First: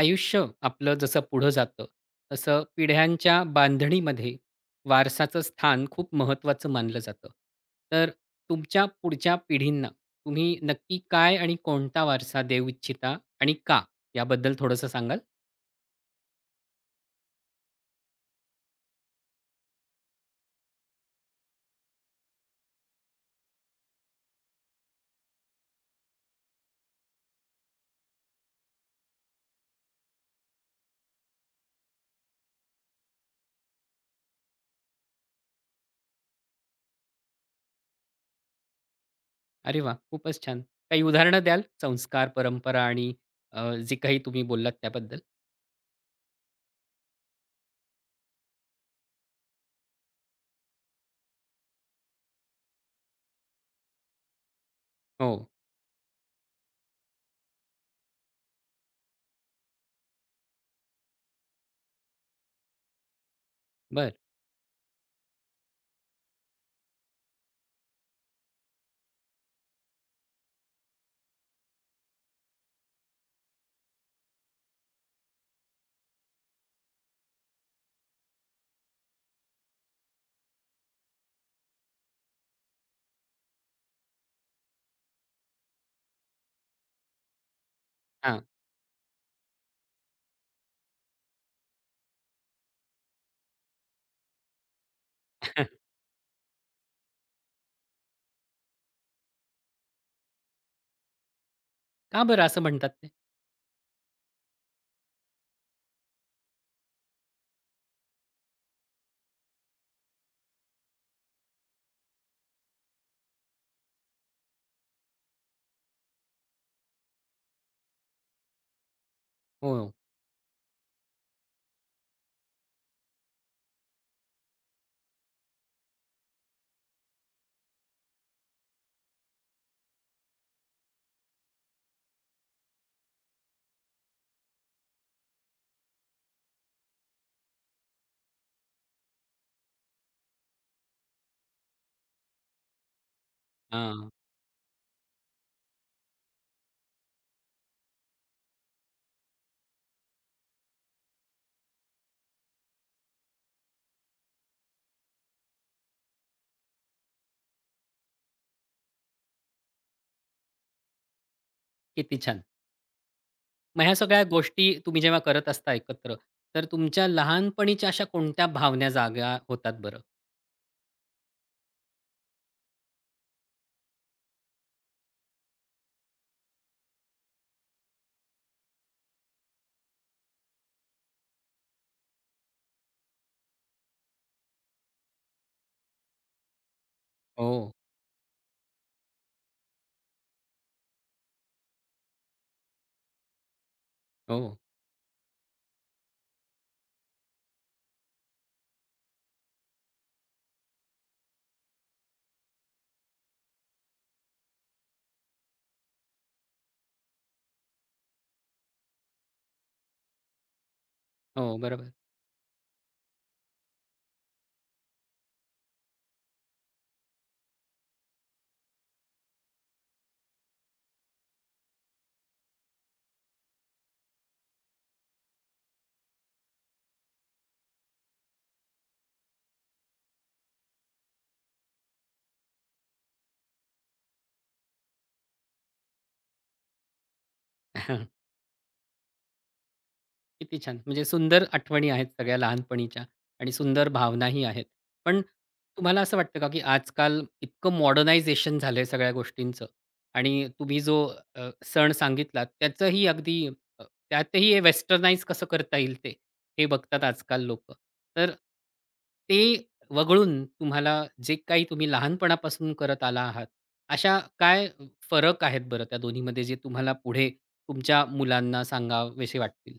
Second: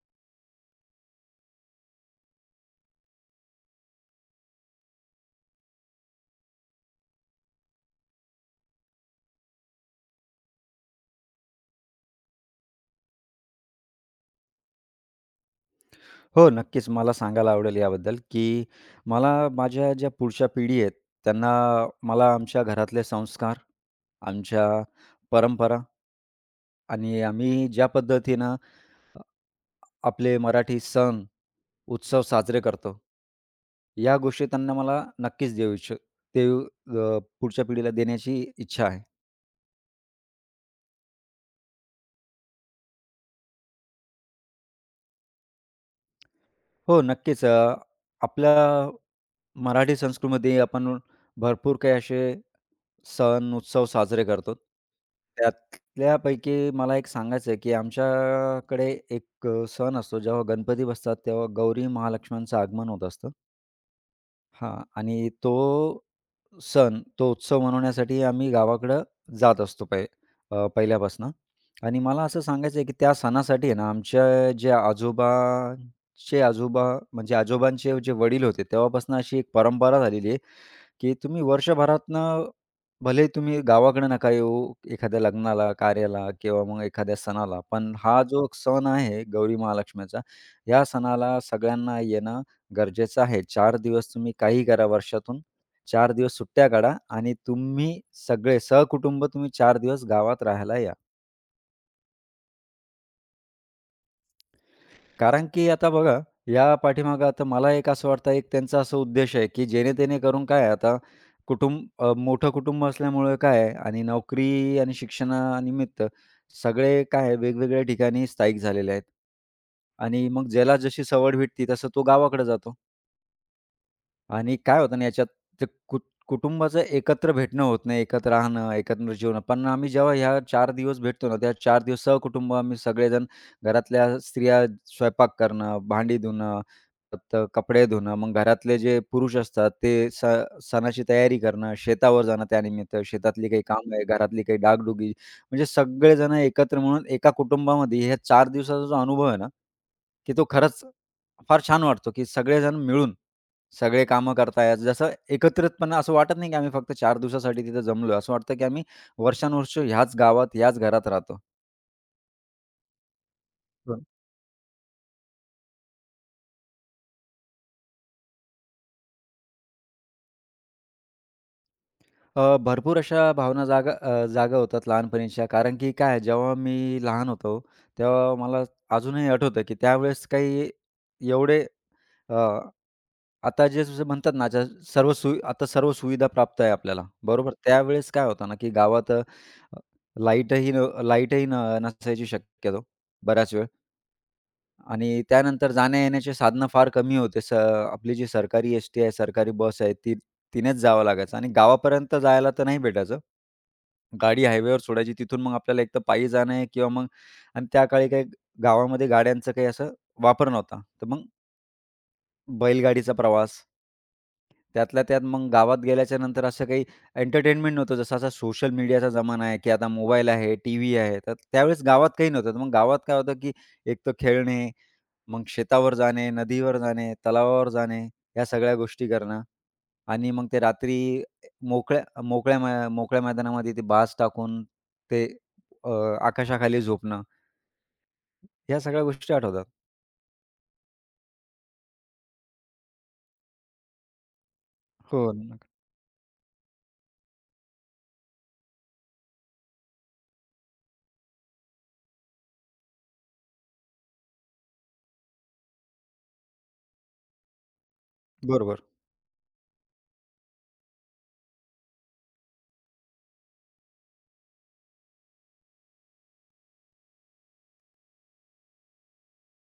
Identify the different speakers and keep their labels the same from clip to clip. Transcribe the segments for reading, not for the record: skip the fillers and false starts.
Speaker 1: आयुष्य आपलं जसं पुढं जातं तसं पिढ्यांच्या बांधणीमध्ये वारसाचं स्थान खूप महत्त्वाचं मानलं जातं. तर तुमच्या पुढच्या पिढींना तुम्ही नक्की काय आणि कोणता वारसा देऊ इच्छिता आणि का? याबद्दल थोडंसं सांगाल?
Speaker 2: हो, नक्कीच. मला सांगायला आवडेल याबद्दल, की मला माझ्या ज्या पुढच्या पिढी आहेत, त्यांना मला आमच्या घरातले संस्कार, आमच्या परंपरा आणि आम्ही ज्या पद्धतीनं आपले मराठी सण, उत्सव साजरे करतो, या गोष्टी त्यांना मला नक्कीच देऊ इच्छ देऊ अ, पुढच्या पिढीला देण्याची इच्छा आहे.
Speaker 1: अरे वाह! खूपच छान. काही उदाहरणं द्याल? संस्कार, परंपरा आणि अ, जे काही तुम्ही बोललात त्याबद्दल?
Speaker 2: हो, नक्कीच. आपल्या मराठी संस्कृतीमध्ये आपण भरपूर काही असे सण, उत्सव साजरे करतो.
Speaker 1: हो.
Speaker 2: त्यातल्यापैकी मला एक सांगायचं आहे, की आमच्याकडे एक सण असतो, जेव्हा गणपती बसतात, तेव्हा गौरी महालक्ष्म्यांचं आगमन होत असतं.
Speaker 1: बरं.
Speaker 2: हां आणि तो सण, तो उत्सव मनवण्यासाठी आम्ही गावाकडं जात असतो पहिल्यापासनं आणि मला असं सांगायचं आहे, की त्या सणासाठी आहे ना, आमच्या जे आजोबांचे आजोबा म्हणजे आजोबांचे जे वडील होते, तेव्हापासून अशी एक परंपरा झालेली आहे, की तुम्ही वर्षभरातनं भले तुम्ही गावाकडे नका येऊ एखाद्या लग्नाला, कार्याला किंवा मग एखाद्या सणाला, पण हा
Speaker 1: हां.
Speaker 2: जो सण आहे गौरी महालक्ष्मीचा, या सणाला सगळ्यांना येणं गरजेचं आहे. 4 दिवस तुम्ही काहीही करा वर्षातून, 4 दिवस सुट्ट्या काढा आणि तुम्ही सगळे सहकुटुंब तुम्ही 4 दिवस गावात राहायला या.
Speaker 1: का बरं असं म्हणतात ते?
Speaker 2: कारण की आता बघा, या पाठीमागं आता मला एक असं वाटतं, एक त्यांचा असा उद्देश आहे, की जेणे-तेणे करून काय आहे आता कुटुंब मोठं कुटुंब असल्यामुळे काय आहे आणि नोकरी आणि शिक्षणानिमित्त सगळे काय आहे, वेगवेगळ्या ठिकाणी स्थायिक झालेले आहेत.
Speaker 1: हो.
Speaker 2: आणि मग ज्याला जशी सवड भेटते, तसं तो गावाकडे जातो. आणि काय होतं ना याच्यात ते कुट कुटुंबाचं एकत्र भेटणं होत नाही, एकत्र राहणं, एकत्र जेवणं. पण आम्ही जेव्हा ह्या 4 दिवस भेटतो ना, त्या 4 दिवस सहकुटुंब आम्ही सगळेजण घरातल्या स्त्रिया स्वयंपाक करणं, भांडी धुणं, परत कपडे धुणं, मग घरातले जे पुरुष असतात ते स सणाची तयारी करणं, शेतावर जाणं त्यानिमित्त, शेतातली काही कामं आहे,
Speaker 1: हां.
Speaker 2: घरातली काही डागडुगी, म्हणजे सगळेजण एकत्र म्हणून एका कुटुंबामध्ये ह्या 4 दिवसाचा जो अनुभव आहे ना, की तो खरंच फार छान वाटतो, की सगळेजण मिळून सगळे कामं करतायत. जसं एकत्रितपणे असं वाटत नाही, की आम्ही फक्त 4 दिवसासाठी तिथं जमलोय. असं वाटतं, की आम्ही वर्षानुवर्षे ह्याच गावात, ह्याच घरात राहतो.
Speaker 1: किती छान. मग ह्या
Speaker 2: हं.
Speaker 1: सगळ्या गोष्टी तुम्ही जेव्हा करत असता एकत्र, तर तुमच्या लहानपणीच्या अशा कोणत्या भावना जागा होतात बरं?
Speaker 2: भरपूर अशा भावना जागा जागा होतात लहानपणीच्या. कारण की काय जेव्हा मी लहान होतो, तेव्हा मला अजूनही आठवतं, की त्यावेळेस काही एवढे आता जे जसं म्हणतात ना, आता सर्व सुविधा प्राप्त आहे आपल्याला, बरोबर?
Speaker 1: हो,
Speaker 2: त्यावेळेस काय होतं ना, की गावात लाईटही न नसायची शक्यतो बराच वेळ.
Speaker 1: हो,
Speaker 2: आणि त्यानंतर जाण्या-येण्याची साधनं फार कमी होते. आपली जी सरकारी एस-टी आहे, सरकारी बस आहे, ती तिनेच जावं लागायचं आणि गावापर्यंत जायला तर नाही भेटायचं. गाडी हायवेवर सोडायची. तिथून मग आपल्याला एकतर पायी जाणं आहे किंवा मग. आणि त्या काळी काही गावामध्ये गाड्यांचा काही असा वापर नव्हता. तर मग
Speaker 1: हो, बरोबर.
Speaker 2: बैलगाडीचा प्रवास. त्यातल्या त्यात मग गावात गेल्याच्या नंतर असं काही एंटरटेनमेंट नव्हतं. जसं असा सोशल मीडियाचा जमाना आहे, की आता मोबाईल आहे, टीव्ही आहे. तर त्यावेळेस गावात काही नव्हतं. तर मग गावात काय होतं, की एक तर खेळणे, मग शेतावर जाणे, नदीवर जाणे, तलावावर जाणे, या सगळ्या गोष्टी करणं आणि मग ते रात्री मोकळ्या मोकळ्या मै मोकळ्या मैदानामध्ये ते बाज टाकून ते अ, आकाशाखाली झोपणं, ह्या सगळ्या गोष्टी आठवतात.
Speaker 1: किती छान! म्हणजे सुंदर आठवणी आहेत सगळ्या लहानपणीच्या आणि सुंदर भावनाही आहेत.
Speaker 2: हो,
Speaker 1: पण
Speaker 2: नक्की.
Speaker 1: तुम्हाला असं वाटतं का, की आजकाल इतकं मॉडर्नायझेशन झालंय सगळ्या गोष्टींचं आणि तुम्ही जो सण सांगितलात त्याचंही अगदी अ, त्यातही हे वेस्टर्नाइज कसं करता येईल ते, हे बघतात आजकाल लोकं. तर
Speaker 2: बरोबर.
Speaker 1: ते वगळून तुम्हाला जे काही तुम्ही लहानपणापासून करत आला आहात, अशा काय फरक आहेत बरं त्या दोन्हीमध्ये जे तुम्हाला पुढे तुमच्या मुलांना सांगावेसे वाटतील?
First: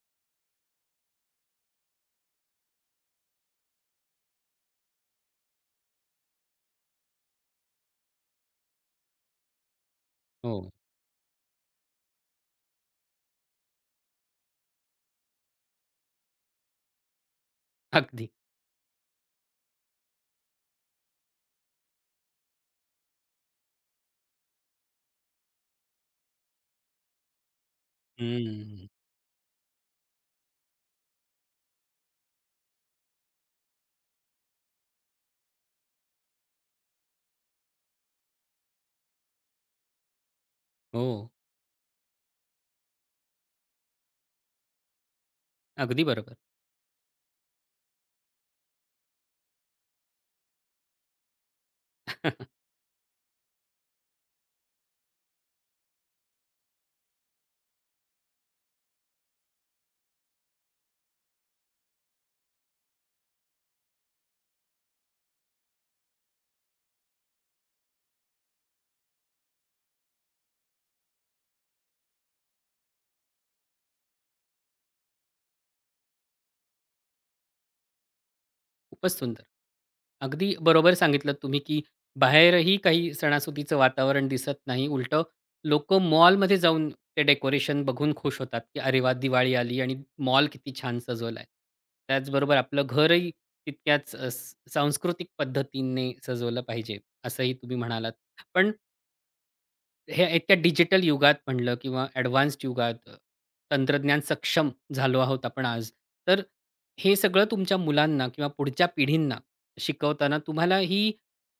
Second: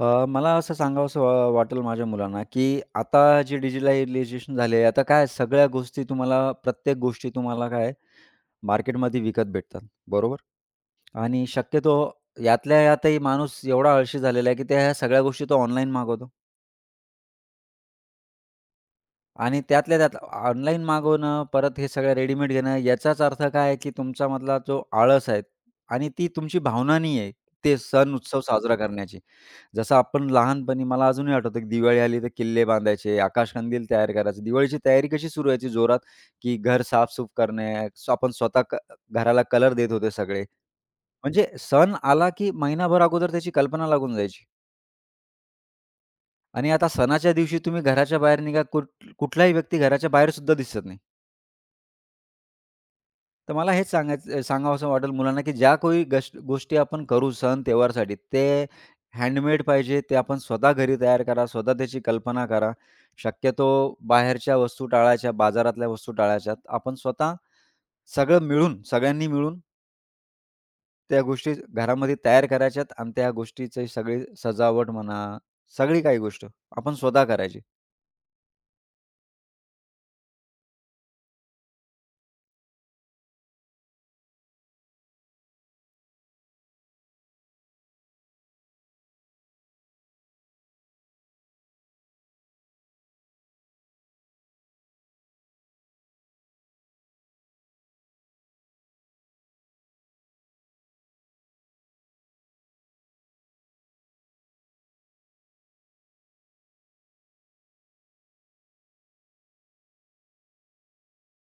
Speaker 2: मला असं सांगावसं वाटेल माझ्या मुलांना, की आता जे डिजिटलायझेशन झाले, आता काय सगळ्या गोष्टी तुम्हाला प्रत्येक गोष्टी तुम्हाला काय मार्केटमध्ये विकत भेटतात, बरोबर? आणि शक्यतो यातल्या यातही माणूस एवढा आळशी झालेला आहे, की त्या ह्या सगळ्या गोष्टी तो ऑनलाईन मागवतो.
Speaker 1: अगदी.
Speaker 2: आणि त्यातल्या त्यात ऑनलाईन मागवणं, परत हे सगळं रेडीमेड घेणं याचाच अर्थ काय आहे, की तुमच्यामधला जो आळस आहे आणि ती तुमची भावना नाही आहे, ते सण उत्सव साजरा
Speaker 1: हं.
Speaker 2: करण्याची. जसं आपण लहानपणी मला अजूनही आठवतं, की दिवाळी आली तर किल्ले बांधायचे, आकाशकंदील तयार करायचे. दिवाळीची तयारी कशी सुरू व्हायची जोरात, की घर साफ-सूफ करणे, आपण स्वतः घराला कलर देत होते सगळे.
Speaker 1: हो,
Speaker 2: म्हणजे सण आला, की महिनाभर अगोदर त्याची कल्पना लागून जायची
Speaker 1: अगदी बरोबर.
Speaker 2: आणि आता सणाच्या दिवशी तुम्ही घराच्या बाहेर निघा, कुठलाही व्यक्ती घराच्या बाहेर सुद्धा दिसत नाही. तर मला हेच सांगायचं सांगावसं वाटेल मुलांना, की ज्या काही गोष्टी आपण करू सण त्योहारसाठी, ते हँडमेड पाहिजे. ते आपण स्वतः घरी तयार करा, स्वतः त्याची कल्पना करा. शक्यतो बाहेरच्या वस्तू टाळायच्या, बाजारातल्या वस्तू टाळायच्या. आपण स्वतः सगळं मिळून, सगळ्यांनी मिळून त्या गोष्टी घरामध्ये तयार करायच्यात आणि त्या गोष्टीची सगळी सजावट म्हणा, सगळी काही गोष्ट आपण स्वतः करायची.
Speaker 1: खूपच सुंदर. अगदी बरोबर सांगितलत तुम्ही, की बाहेरही काही सणासुदीचं वातावरण दिसत नाही. उलटं लोकं मॉलमध्ये जाऊन ते डेकोरेशन बघून खुश होतात, की "अरे वाह! दिवाळी आली आणि मॉल किती छान सजवलाय." त्याचबरोबर आपलं घरही तितक्याच सांस्कृतिक पद्धतीने सजवलं पाहिजे, असंही तुम्ही म्हणालात. पण हे एकट्या डिजिटल युगात म्हणलं किंवा ॲडव्हान्स्ड युगात तंत्रज्ञान सक्षम झालो आहोत आपण आज. तर हे सगळं तुमच्या मुलांना किंवा पुढच्या पिढींना शिकवताना तुम्हाला ही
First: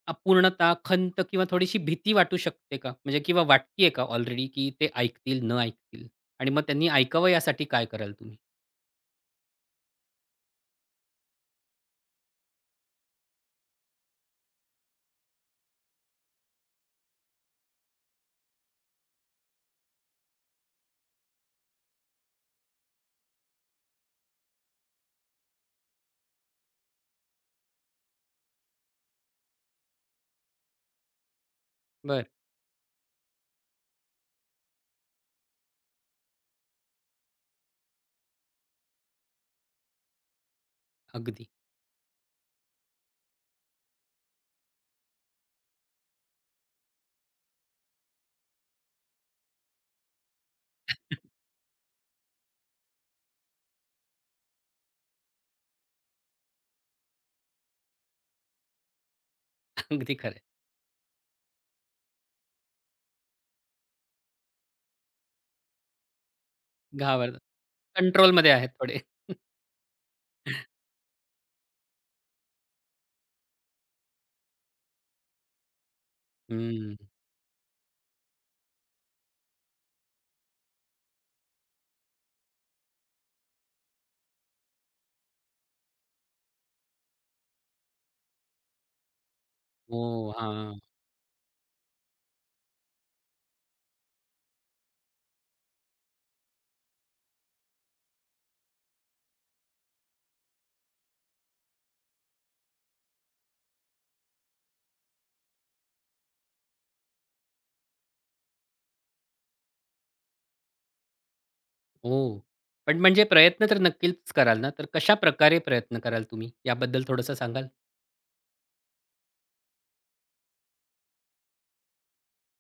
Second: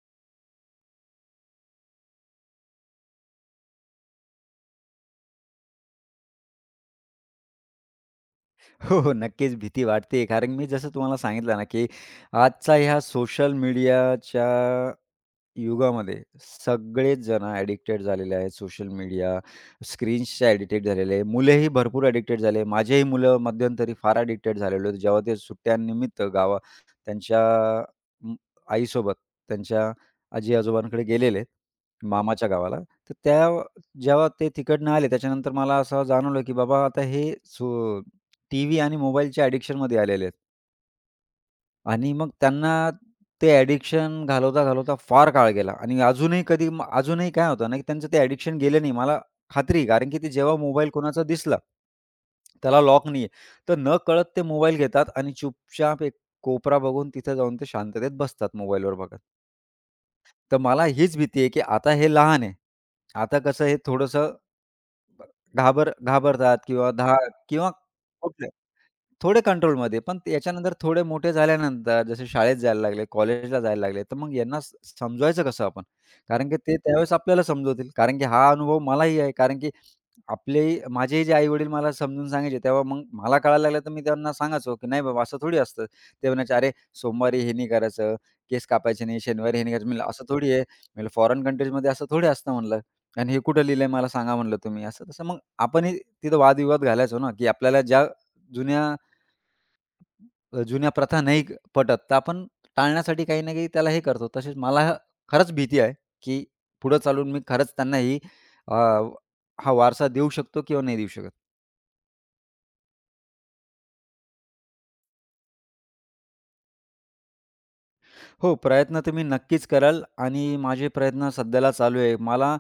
Speaker 1: अपूर्णता, खंत किंवा थोडीशी भीती वाटू शकते का? म्हणजे किंवा वाटतीये का ऑलरेडी, की ते ऐकतील, न ऐकतील? आणि मग त्यांनी ऐकावं यासाठी काय कराल तुम्ही?
Speaker 2: हो, हो. नक्कीच भीती वाटते. कारण मी जसं तुम्हाला सांगितलं ना, की आजचा ह्या सोशल मीडियाच्या युगामध्ये सगळेच जण ॲडिक्टेड झालेले आहेत. सोशल मीडिया, स्क्रीन्सच्या ॲडिक्टेड झालेले आहे. मुलंही भरपूर ॲडिक्टेड झाले. माझेही मुलं मध्यंतरी फार ॲडिक्टेड झालेले होते. जेव्हा ते सुट्ट्यांनिमित्त त्यांच्या अं, आईसोबत त्यांच्या आजी-आजोबांकडे गेलेले,
Speaker 1: बरं.
Speaker 2: मामाच्या गावाला. तर त्या जेव्हा ते तिकडनं आले त्याच्यानंतर मला असं जाणवलं, की बाबा आता हे सो टीव्ही आणि मोबाईलच्या ॲडिक्शनमध्ये आलेले आहेत.
Speaker 1: अगदी,
Speaker 2: आणि मग त्यांना ते ॲडिक्शन घालवता-घालवता फार काळ गेला आणि अजूनही कधी म अजूनही काय होतं ना, की त्यांचं ते ॲडिक्शन गेलं नाही. मला खात्री आहे. कारण की ते जेव्हा मोबाईल कोणाचा दिसला, त्याला लॉक नाहीये, तर नकळत ते मोबाईल घेतात आणि चुपचाप एक कोपरा बघून तिथे जाऊन ते शांततेत बसतात मोबाईलवर बघत.
Speaker 1: अगदी खरं.
Speaker 2: तर मला हीच भीती आहे, की आता हे लहान आहे. आता कसं हे थोडंसं घाबरतात किंवा
Speaker 1: घाबरतात.
Speaker 2: किंवा कुठले
Speaker 1: कंट्रोलमध्ये आहेत थोडे.
Speaker 2: थोडे कंट्रोलमध्ये. पण ते याच्यानंतर थोडे मोठे झाल्यानंतर जसे शाळेत जायला लागले, कॉलेजला जायला लागले, तर मग यांना समजवायचं कसं आपण? कारण की ते
Speaker 1: हं.
Speaker 2: त्यावेळेस आपल्याला समजवतील. कारण की हा अनुभव मलाही आहे. कारण की आपले माझेही जे आई-वडील मला समजून सांगायचे, तेव्हा मग मला कळायला लागलं, तर मी त्यांना सांगायचो, की "नाही बाबा, असं थोडी असतं." ते म्हणायचे, "अरे, सोमवारी हे नाही करायचं, केस कापायचे नाही, शनिवारी हे नाही करायचं." म्हणलं, "असं
Speaker 1: हो.
Speaker 2: थोडी आहे."
Speaker 1: हां.
Speaker 2: म्हणलं, "फॉरेन कंट्रीजमध्ये असं थोडी असतं." म्हणलं. आणि हे कुठं लिहिलंय मला सांगा म्हणलं तुम्ही, असं तसं. मग आपणही तिथं वादविवाद घालायचो ना, की आपल्याला ज्या जुन्या जुन्या प्रथा नाही पटत, तर आपण टाळण्यासाठी काही ना काही त्याला हे करतो. तसेच मला खरंच भीती आहे, की पुढं चालून मी खरंच त्यांना अ, हा वारसा देऊ शकतो किंवा नाही देऊ शकत.
Speaker 1: ओह! पण म्हणजे प्रयत्न तर नक्कीच कराल ना? तर कशा प्रकारे प्रयत्न कराल तुम्ही? याबद्दल थोडंसं सांगाल?
Speaker 2: हो, प्रयत्न तर नक्कीच कराल आणि माझे प्रयत्न सध्याला चालू आहे. मला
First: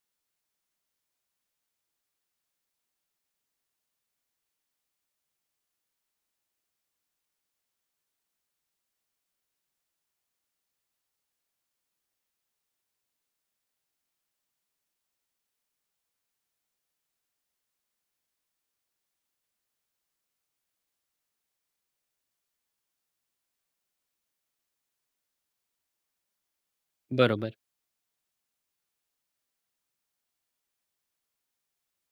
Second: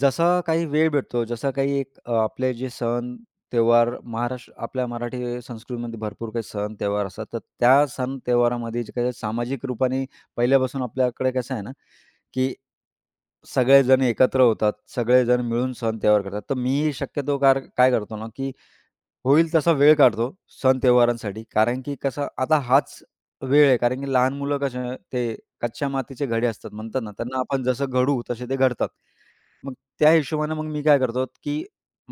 Speaker 2: जसा काही वेळ भेटतो, जसा काही एक आपले जे सण, त्योहार महाराष्ट्र आपल्या मराठी संस्कृतीमध्ये भरपूर काही सण, त्योहार असतात. तर त्या सण त्योहारामध्ये जे काही सामाजिक रूपाने पहिल्यापासून आपल्याकडे कसं आहे ना, की सगळेजण एकत्र होतात, सगळेजण मिळून सण त्योहार करतात. तर मी शक्यतो काय करतो ना, की होईल तसा वेळ काढतो सण त्योहारांसाठी. कारण की कसं आता हाच वेळ आहे. कारण की लहान मुलं कसे ते कच्च्या मातीचे घडे असतात म्हणतात ना, त्यांना
Speaker 1: बरोबर.
Speaker 2: आपण जसं घड़ू, तसे ते घडतात. मग त्या हिशोबाने मग मी काय करतो, की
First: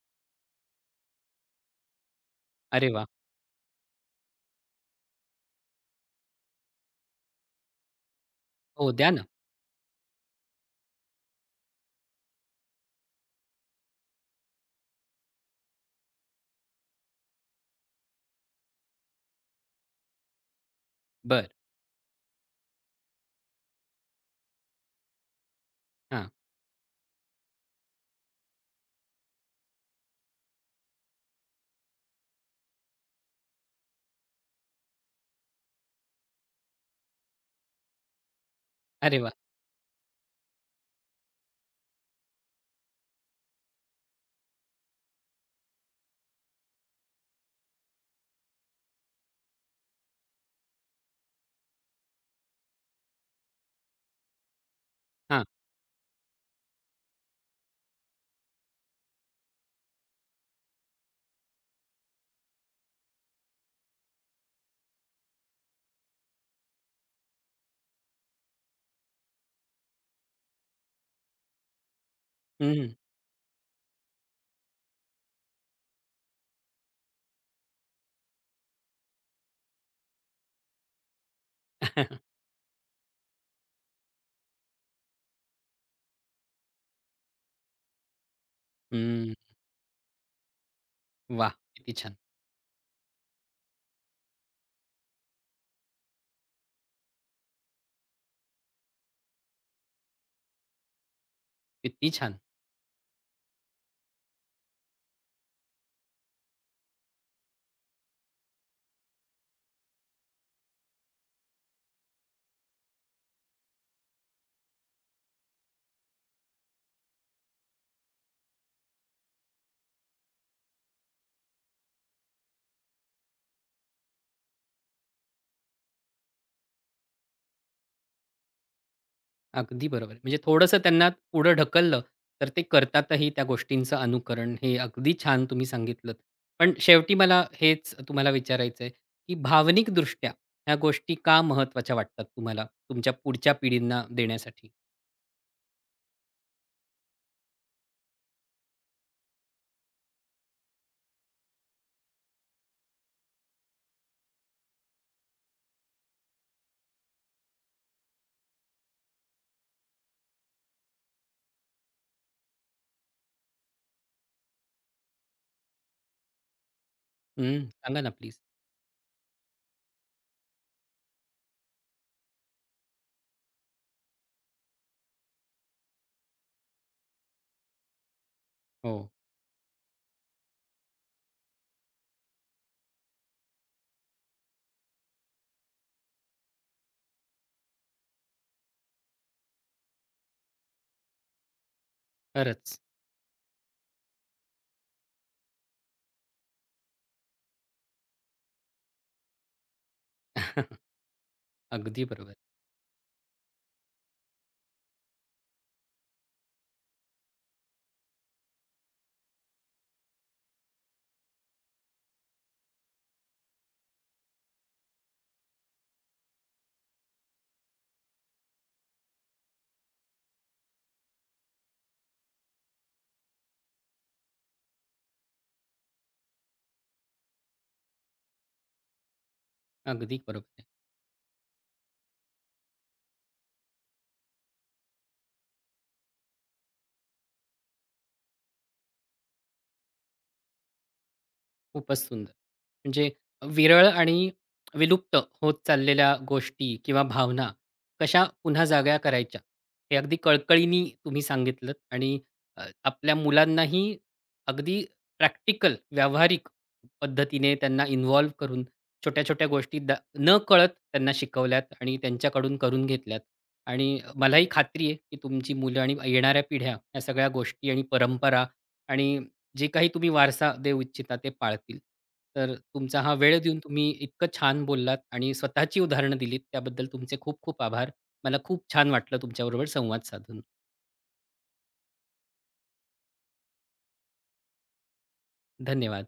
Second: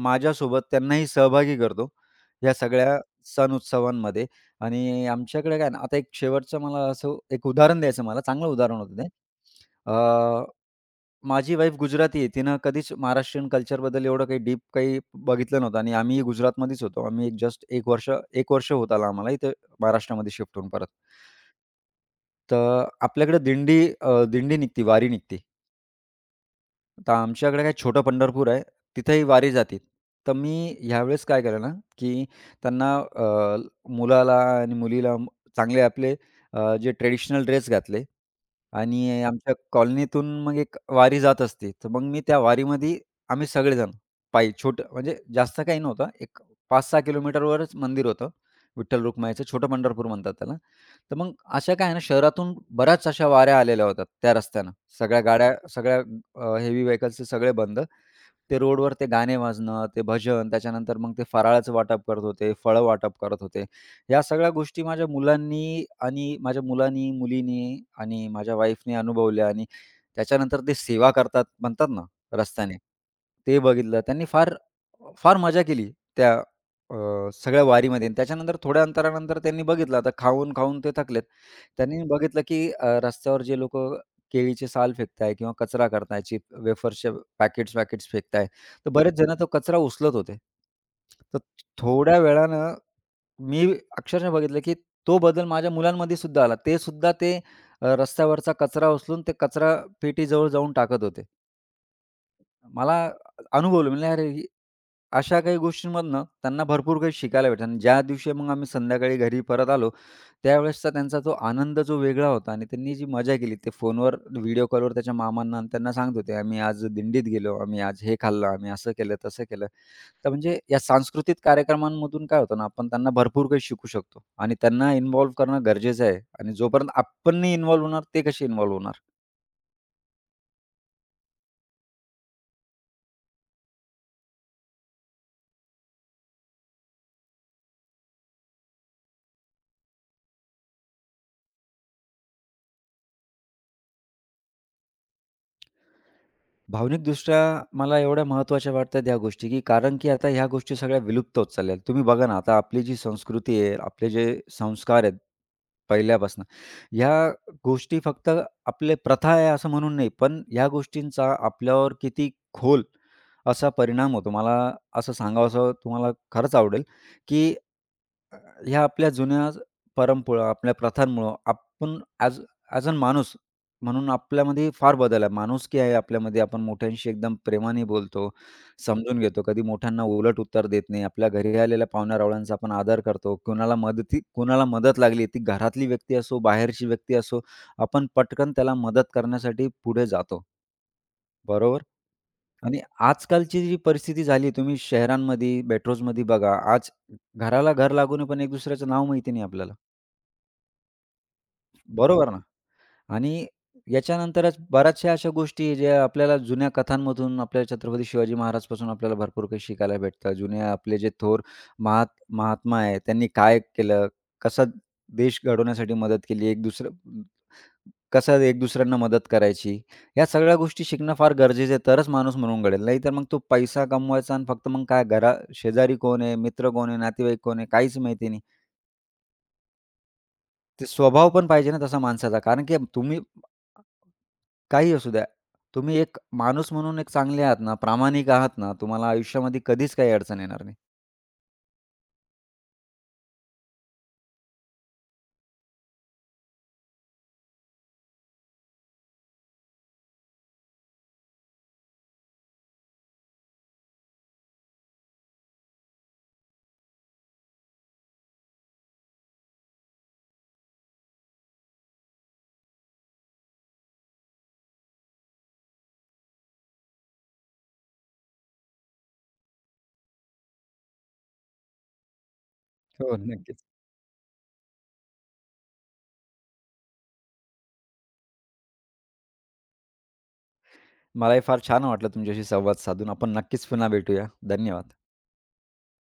Speaker 2: माझ्यासोबत त्यांनाही सहभागी करतो या
Speaker 1: अरे
Speaker 2: सगळ्या
Speaker 1: वाह!
Speaker 2: सण उत्सवांमध्ये आणि आमच्याकडे काय ना, आता एक शेवटचं मला असं एक उदाहरण द्यायचं मला, चांगलं उदाहरण
Speaker 1: हो,
Speaker 2: होतं ते.
Speaker 1: द्या ना.
Speaker 2: अ, माझी वाईफ गुजराती आहे. तिनं कधीच महाराष्ट्रीयन कल्चरबद्दल एवढं काही डीप काही बघितलं नव्हतं आणि आम्हीही गुजरातमध्येच होतो. आम्ही एक जस्ट 1 वर्ष होत आलं आम्हाला इथे महाराष्ट्रामध्ये शिफ्ट होऊन परत.
Speaker 1: बरं.
Speaker 2: तर आपल्याकडे दिंडी निघते, वारी निघते.
Speaker 1: हां.
Speaker 2: तर आमच्याकडे काय छोटं पंढरपूर आहे, तिथेही वारी जाते. तर मी ह्यावेळेस काय केलं ना, की त्यांना मुलाला आणि मुलीला चांगले आपले जे ट्रेडिशनल ड्रेस घातले
Speaker 1: अरे
Speaker 2: आणि
Speaker 1: वाह!
Speaker 2: आमच्या कॉलनीतून मग एक वारी जात असते. तर मग मी त्या वारीमध्ये आम्ही सगळेजण पायी छोटं म्हणजे जास्त काही नव्हतं. एक 5-6 किलोमीटरवरच मंदिर होतं, विठ्ठल रुक्माईचं. छोटं पंढरपूर म्हणतात त्याला. तर मग अशा काय आहे ना, शहरातून बऱ्याच अशा वाऱ्या आलेल्या होत्या त्या रस्त्यानं. सगळ्या
Speaker 1: हां.
Speaker 2: गाड्या, सगळ्या हेवी व्हेकल्सचे सगळे बंद. ते रोडवर ते गाणे वाजणं, ते भजन, त्याच्यानंतर मग ते फराळाचं वाटप करत होते, फळं वाटप करत होते. या सगळ्या गोष्टी माझ्या मुलांनी आणि माझ्या मुलांनी, मुलींनी आणि माझ्या वाईफनी अनुभवल्या आणि त्याच्यानंतर ते सेवा करतात म्हणतात ना रस्त्याने,
Speaker 1: हं.
Speaker 2: ते बघितलं. त्यांनी फार फार मजा केली त्या अ, सगळ्या वारीमध्ये. आणि त्याच्यानंतर थोड्या अंतरानंतर त्यांनी बघितलं, आता खाऊन-खाऊन ते थकलेत. त्यांनी बघितलं की रस्त्यावर जे लोकं केळीची साल फेकताय किंवा कचरा करताय, चिप वेफर्सचे पॅकेट्स-वॅकेट्स फेकताय. तर बरेच बरोबर.
Speaker 1: हं. वाह!
Speaker 2: जण तो कचरा उचलत होते. तर
Speaker 1: किती छान,
Speaker 2: थोड्या वेळानं मी अक्षरशः बघितलं, की तो बदल माझ्या मुलांमध्ये सुद्धा आला. ते सुद्धा ते रस्त्यावरचा कचरा उचलून ते कचरा पेटीजवळ जाऊन टाकत होते.
Speaker 1: किती छान.
Speaker 2: मला अनुभवलं म्हणलं, "अरे! अशा काही गोष्टींमधनं त्यांना भरपूर काही शिकायला भेटतं आणि ज्या दिवशी मग आम्ही संध्याकाळी घरी परत आलो, त्यावेळेसचा त्यांचा तो आनंद जो वेगळा होता आणि त्यांनी जी मजा केली ते फोनवर व्हिडिओ कॉलवर त्याच्या मामांना आणि त्यांना सांगत होते, "आम्ही आज दिंडीत गेलो, आम्ही आज हे खाल्लं, आम्ही असं केलं, तसं केलं." तर म्हणजे या सांस्कृतिक कार्यक्रमांमधून काय होतं ना, आपण त्यांना भरपूर काही शिकू शकतो आणि त्यांना इन्व्हॉल्व करणं गरजेचं आहे आणि जोपर्यंत आपण नाही इन्व्हॉल्व होणार, ते कसे इन्व्हॉल्व होणार?
Speaker 1: अगदी बरोबर. म्हणजे थोडंसं त्यांना पुढं ढकललं, तर ते करतातही त्या गोष्टींचं अनुकरण. हे अगदी छान तुम्ही सांगितलत. पण शेवटी मला हेच तुम्हाला विचारायचंय, की भावनिकदृष्ट्या ह्या गोष्टी का महत्त्वाच्या वाटतात तुम्हाला, तुमच्या पुढच्या पिढींना देण्यासाठी?
Speaker 2: भावनिकदृष्ट्या मला एवढ्या महत्त्वाच्या वाटतात ह्या गोष्टी, की कारण की आता ह्या गोष्टी सगळ्या विलुप्त होत चालल्या तुम्ही बघा ना, आता आपली जी संस्कृती आहे, आपले जे संस्कार आहेत पहिल्यापासून, ह्या गोष्टी फक्त आपले प्रथा आहे असं म्हणून नाही, पण ह्या गोष्टींचा आपल्यावर किती खोल असा परिणाम होतो. मला असं सांगावसं तुम्हाला खरंच आवडेल, की
Speaker 1: हं, सांगा ना प्लीज.
Speaker 2: ह्या आपल्या जुन्या परंपरा, आपल्या प्रथांमुळं आपण ॲज ॲज अ माणूस म्हणून आपल्यामध्ये फार बदल आहे. माणुसकी आहे आपल्यामध्ये. आपण मोठ्यांशी एकदम प्रेमाने बोलतो,
Speaker 1: हो,
Speaker 2: समजून घेतो. कधी मोठ्यांना उलट उत्तर देत नाही. आपल्या घरी आलेल्या पाहुण्यारावळ्यांचा आपण आदर करतो. कोणाला मदत लागली, ती घरातली व्यक्ती असो, बाहेरची व्यक्ती असो, आपण पटकन त्याला मदत करण्यासाठी पुढे जातो. बरोबर?
Speaker 1: खरंच.
Speaker 2: आणि आजकालची जी परिस्थिती झाली, तुम्ही शहरांमध्ये, मेट्रोजमध्ये बघा, आज घराला घर लागून पण एक दुसऱ्याचं नाव माहिती नाही आपल्याला.
Speaker 1: अगदी
Speaker 2: बरोबर
Speaker 1: बरोबर,
Speaker 2: ना. आणि याच्यानंतरच बऱ्याचशा अशा गोष्टी आहे, ज्या आपल्याला जुन्या कथांमधून आपल्या छत्रपती शिवाजी महाराजपासून आपल्याला भरपूर काही शिकायला भेटतं. जुने आपले जे थोर महात महात्मा आहे, त्यांनी काय केलं? कसा देश घडवण्यासाठी मदत केली? एक दुसरं कसा एक दुसऱ्यांना मदत करायची? या सगळ्या गोष्टी शिकणं फार गरजेचं आहे, तरच माणूस म्हणून घडेल. नाहीतर मग तो पैसा कमवायचा आणि फक्त मग काय घरा शेजारी कोण आहे? मित्र कोण आहे? नातेवाईक कोण आहे? काहीच माहिती नाही.
Speaker 1: अगदी बरोबर.
Speaker 2: ते स्वभाव पण पाहिजे ना तसा माणसाचा. कारण की तुम्ही काही असू द्या. तुम्ही एक माणूस म्हणून एक चांगले आहात ना, प्रामाणिक आहात ना, तुम्हाला आयुष्यामध्ये कधीच काही अडचण येणार नाही.
Speaker 1: खूपच सुंदर. म्हणजे विरळ आणि विलुप्त होत चाललेल्या गोष्टी किंवा भावना कशा पुन्हा जाग्या करायच्या, हे अगदी कळकळीने तुम्ही सांगितलंत आणि आपल्या मुलांनाही अगदी प्रॅक्टिकल, व्यावहारिक पद्धतीने त्यांना इन्व्हॉल्व करून छोट्या-छोट्या गोष्टी दा नकळत त्यांना शिकवल्यात आणि त्यांच्याकडून करून घेतल्यात. आणि मलाही खात्री आहे, की तुमची मुलं आणि येणाऱ्या पिढ्या या सगळ्या गोष्टी आणि परंपरा आणि जे काही तुम्ही वारसा देऊ इच्छिता ते पाळतील. तर तुमचा हा
Speaker 2: हो,
Speaker 1: वेळ देऊन
Speaker 2: नक्कीच.
Speaker 1: तुम्ही इतकं छान बोललात आणि स्वतःची उदाहरणं दिलीत त्याबद्दल तुमचे खूप खूप आभार. मला खूप छान वाटलं तुमच्याबरोबर संवाद साधून.
Speaker 2: मलाही फार छान वाटलं तुमच्याशी संवाद साधून. आपण नक्कीच पुन्हा भेटूया. धन्यवाद.
Speaker 1: धन्यवाद.